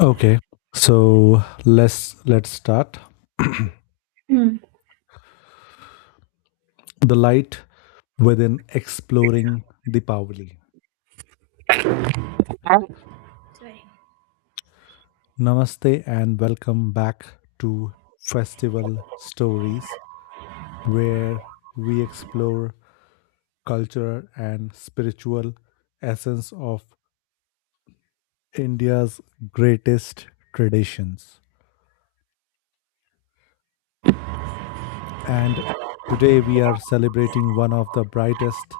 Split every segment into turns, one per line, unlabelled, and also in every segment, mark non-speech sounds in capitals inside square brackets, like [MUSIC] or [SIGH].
Okay, so let's start.
Hmm,
The light within exploring Deepavali.
sorry.
Namaste and welcome back to Festival Stories, where we explore cultural and spiritual essence of India's greatest traditions. And today we are celebrating one of the brightest,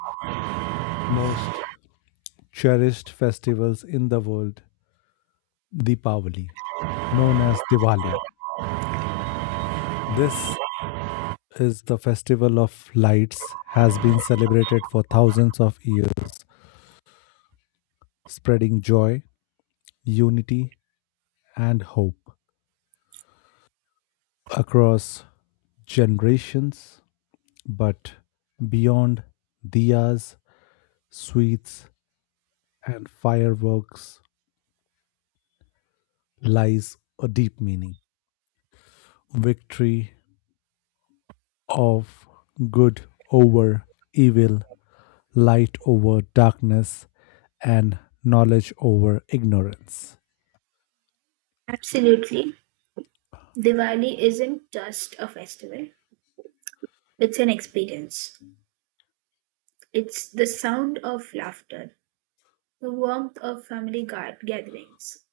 most cherished festivals in the world, Deepavali, known as Diwali. This is the festival of lights has been celebrated for thousands of years, spreading joy, unity and hope across generations, but beyond diyas, sweets and fireworks lies a deep meaning. Victory of good over evil, light over darkness, and knowledge over ignorance.
Absolutely. Diwali isn't just a festival, it's an experience. It's the sound of laughter, the warmth of family gatherings,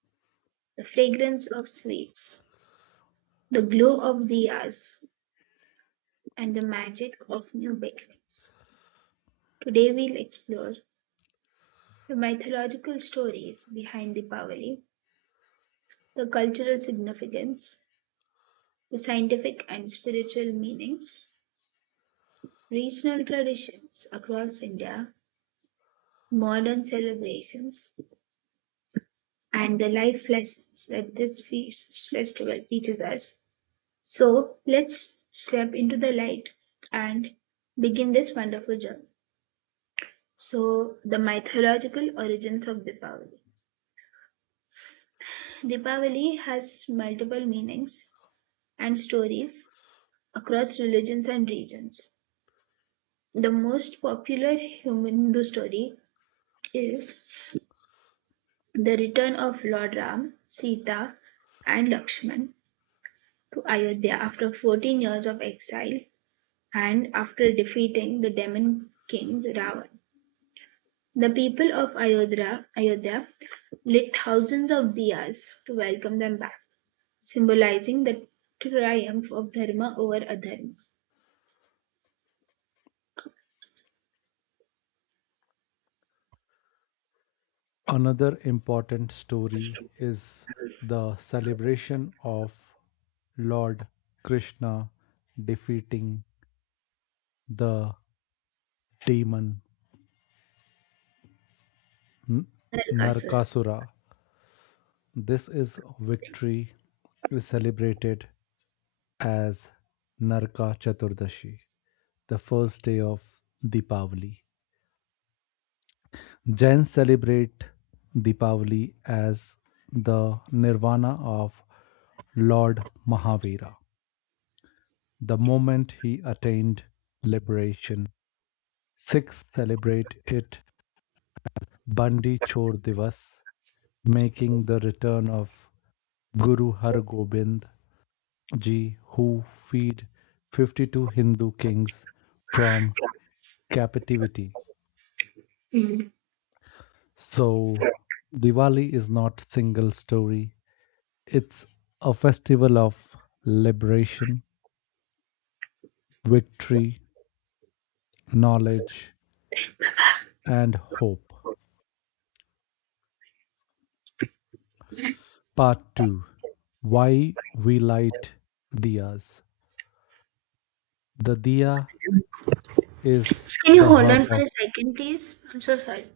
the fragrance of sweets, the glow of diyas, and the magic of new beginnings. Today we'll explore the mythological stories behind Deepavali, the cultural significance, the scientific and spiritual meanings, regional traditions across India, modern celebrations and the life lessons that this feast festival teaches us. So let's step into the light and begin this wonderful journey. So the mythological origins of Deepavali. Deepavali has multiple meanings and stories across religions and regions. The most popular Hindu story is the return of Lord Ram, Sita, and Lakshman to Ayodhya after 14 years of exile and after defeating the demon king Ravan. The people of Ayodhya lit thousands of diyas to welcome them back, symbolizing the triumph of dharma over adharma.
Another important story is the celebration of Lord Krishna defeating the demon
Narakasur.
Narkasura. This is victory is celebrated as Naraka Chaturdashi, the first day of Deepavali. Jains celebrate Deepavali as the nirvana of Lord Mahavira, the moment he attained liberation. Sikhs celebrate it Bandi Chor Divas, making the return of Guru Har Gobind ji, who freed 52 Hindu kings from captivity.
Hmm.
So, Diwali is not single story. It's a festival of liberation, victory, knowledge, and hope. Part 2, why we light diyas. The diya is
Can you
the
hold
heart
on for
of
a second, please? I'm so sorry.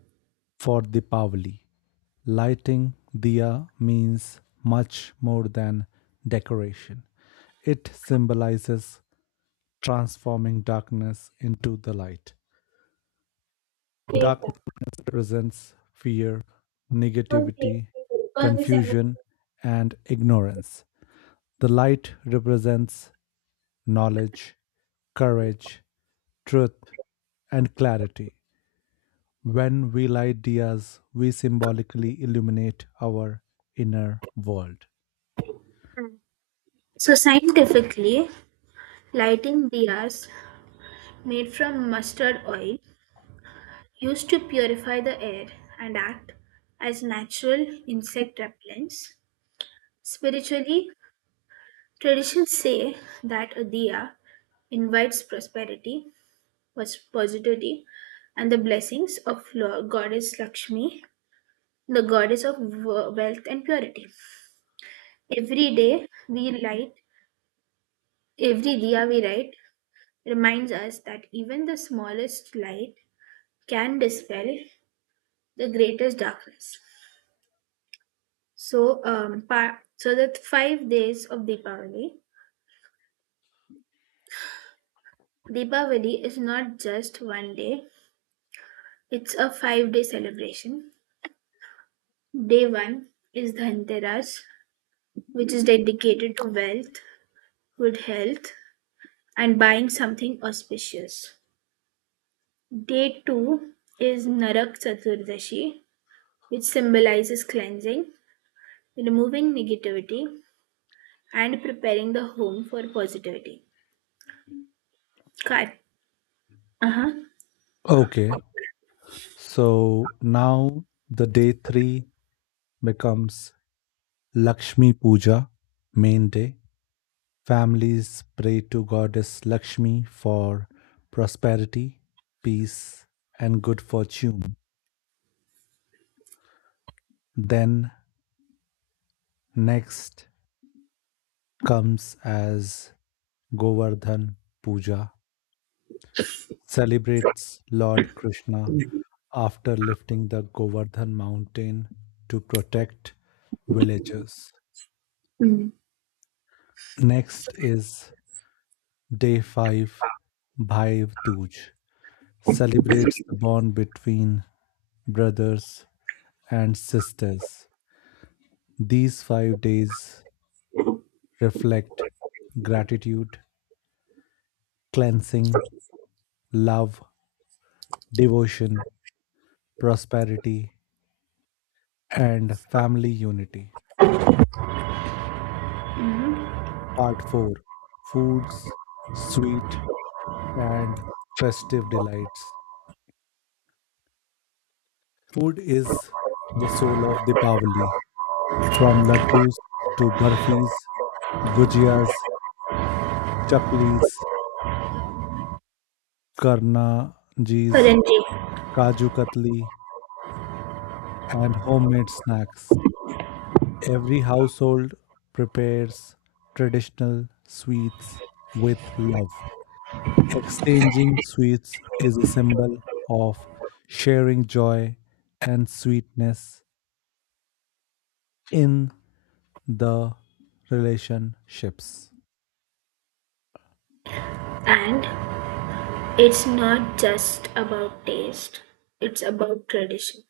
for Deepavali. Lighting diya means much more than decoration. It symbolizes transforming darkness into the light. Darkness represents fear, negativity,
First December.
confusion, and ignorance. The light represents knowledge, courage, truth, and clarity. When we light diyas, we symbolically illuminate our inner world.
So, scientifically, lighting diyas made from mustard oil used to purify the air and act as natural insect repellents. Spiritually, traditions say that a diya invites prosperity, pos- positivity, and the blessings of Lord Goddess Lakshmi, the goddess of wo- wealth and purity. Every day we light, every diya we light reminds us that even the smallest light can dispel the greatest darkness. So, pa- so the 5 days of Deepavali. Deepavali is not just one day; it's a 5-day celebration. Day one is Dhanteras, which is dedicated to wealth, good health, and buying something auspicious. Day two is Narak Chaturdashi, which symbolizes cleansing, removing negativity, and preparing the home for positivity. Car. Uh huh.
Okay, so now the day three becomes Lakshmi Puja, main day. Families pray to Goddess Lakshmi for prosperity, peace, and good fortune. Then, next comes as Govardhan Puja, celebrates Lord Krishna after lifting the Govardhan mountain to protect villagers.
Mm.
Next is day 5, Bhai Dooj, celebrates the bond between brothers and sisters. These 5 days reflect gratitude, cleansing, love, devotion, prosperity, and family unity.
Hmm.
Part 4, foods, sweet, and festive delights. Food is the soul of Deepavali. From laddus to burfis, gujiyas, chaklis, karna jeez,
Paranji.
kaju katli, and homemade snacks. Every household prepares traditional sweets with love. Exchanging sweets is a symbol of sharing joy and sweetness in the relationships.
And it's not just about taste, it's about tradition.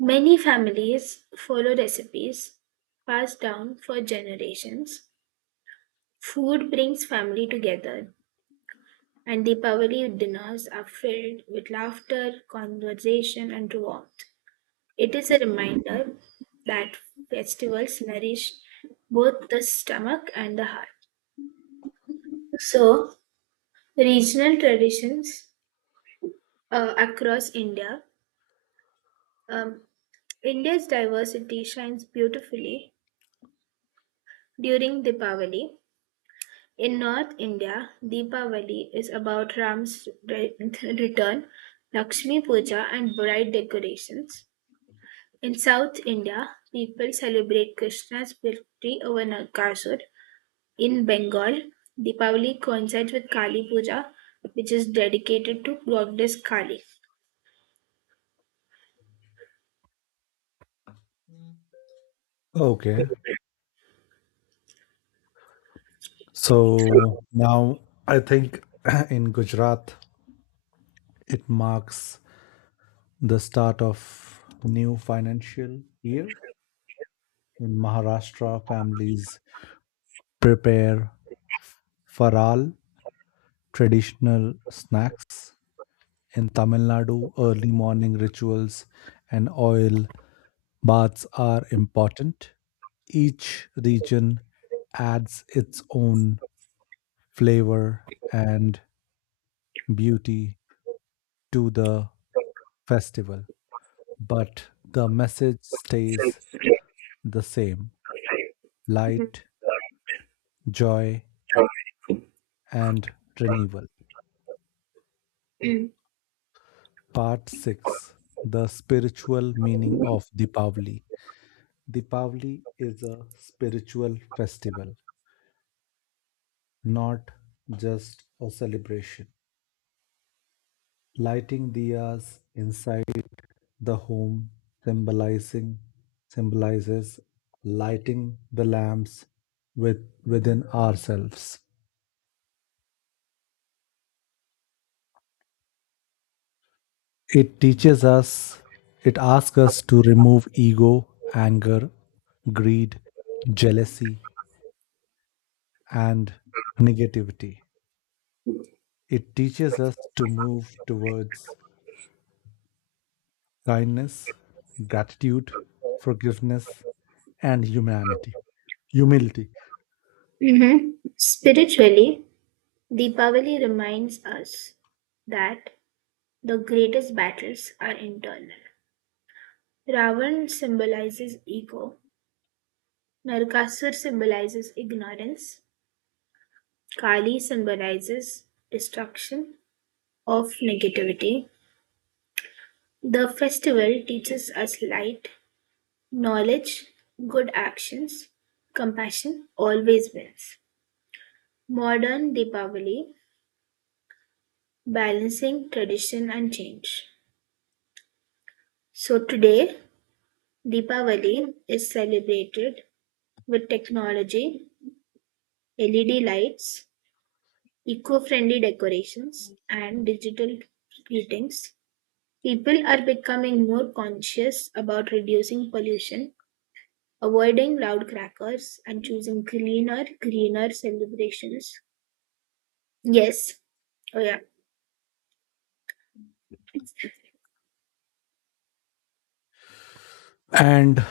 Many families follow recipes passed down for generations. Food brings family together, and the Deepavali dinners are filled with laughter, conversation, and warmth. It is a reminder that festivals nourish both the stomach and the heart. So, regional traditions across India um, India's diversity shines beautifully during Deepavali. In North India, Deepavali is about Ram's [LAUGHS] return, Lakshmi Puja, and bright decorations. In South India, people celebrate Krishna's victory over Nakasur. In Bengal, Deepavali coincides with Kali Puja, which is dedicated to goddess Kali.
Okay. So now I think [CLEARS THROAT] in Gujarat it marks the start of new financial year. In Maharashtra families prepare faral traditional snacks. In Tamil Nadu, early morning rituals and oil baths are important. Each region adds its own flavor and beauty to the festival, but the message stays the same light, joy, and renewal.
[CLEARS THROAT]
Part 6, the spiritual meaning of Deepavali. Deepavali is a spiritual festival, not just a celebration. Lighting diyas inside the home symbolizing symbolizes lighting the lamps with, within ourselves. It teaches us, it asks us to remove ego, anger, greed, jealousy, and negativity. It teaches us to move towards kindness, gratitude, forgiveness, and humility.
Mm-hmm. Spiritually, Deepavali reminds us that the greatest battles are internal. Ravan symbolizes ego, Narasur symbolizes ignorance, Kali symbolizes destruction of negativity. The festival teaches us light, knowledge, good actions, compassion always wins. Modern Deepavali balancing tradition and change. So today, Deepavali is celebrated with technology LED lights, eco-friendly decorations, and digital greetings, people are becoming more conscious about reducing pollution, avoiding loud crackers, and choosing cleaner, greener celebrations. Yes. Oh, yeah.
And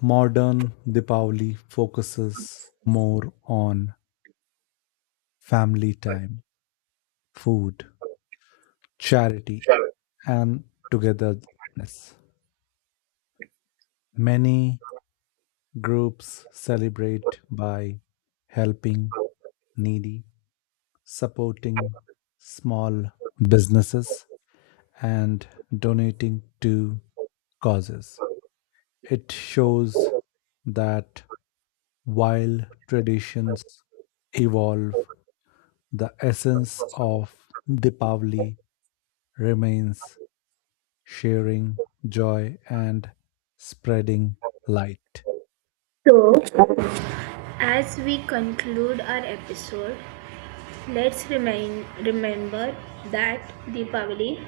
modern Deepavali focuses more on family time, food, charity, and togetherness. Many groups celebrate by helping needy, supporting small businesses, and donating to causes. It shows that while traditions evolve, the essence of Deepavali remains sharing joy and spreading light.
So, as we conclude our episode, remember that Deepavali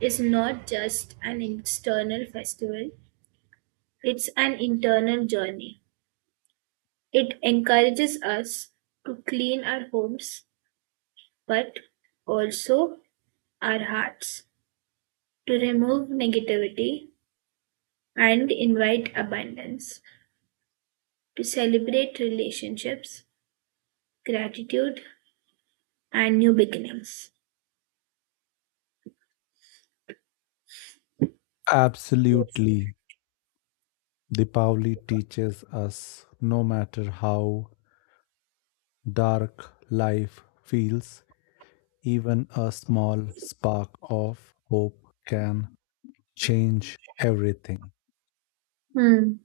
is not just an external festival, it's an internal journey. It encourages us to clean our homes, but also our hearts, to remove negativity and invite abundance, to celebrate relationships, gratitude, and new beginnings.
Absolutely, Deepavali teaches us no matter how dark life feels, even a small spark of hope can change everything.
Hmm.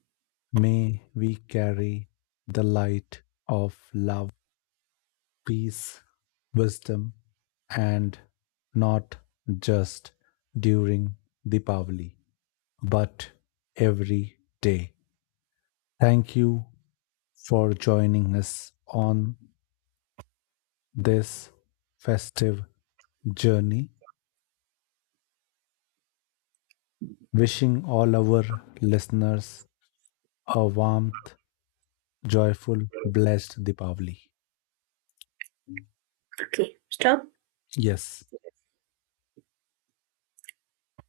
May we carry the light of love, peace, wisdom, and not just during Deepavali, but every day. Thank you for joining us on this festive journey. Wishing all our listeners a warmth, joyful, blessed Deepavali.
Okay, stop.
Yes.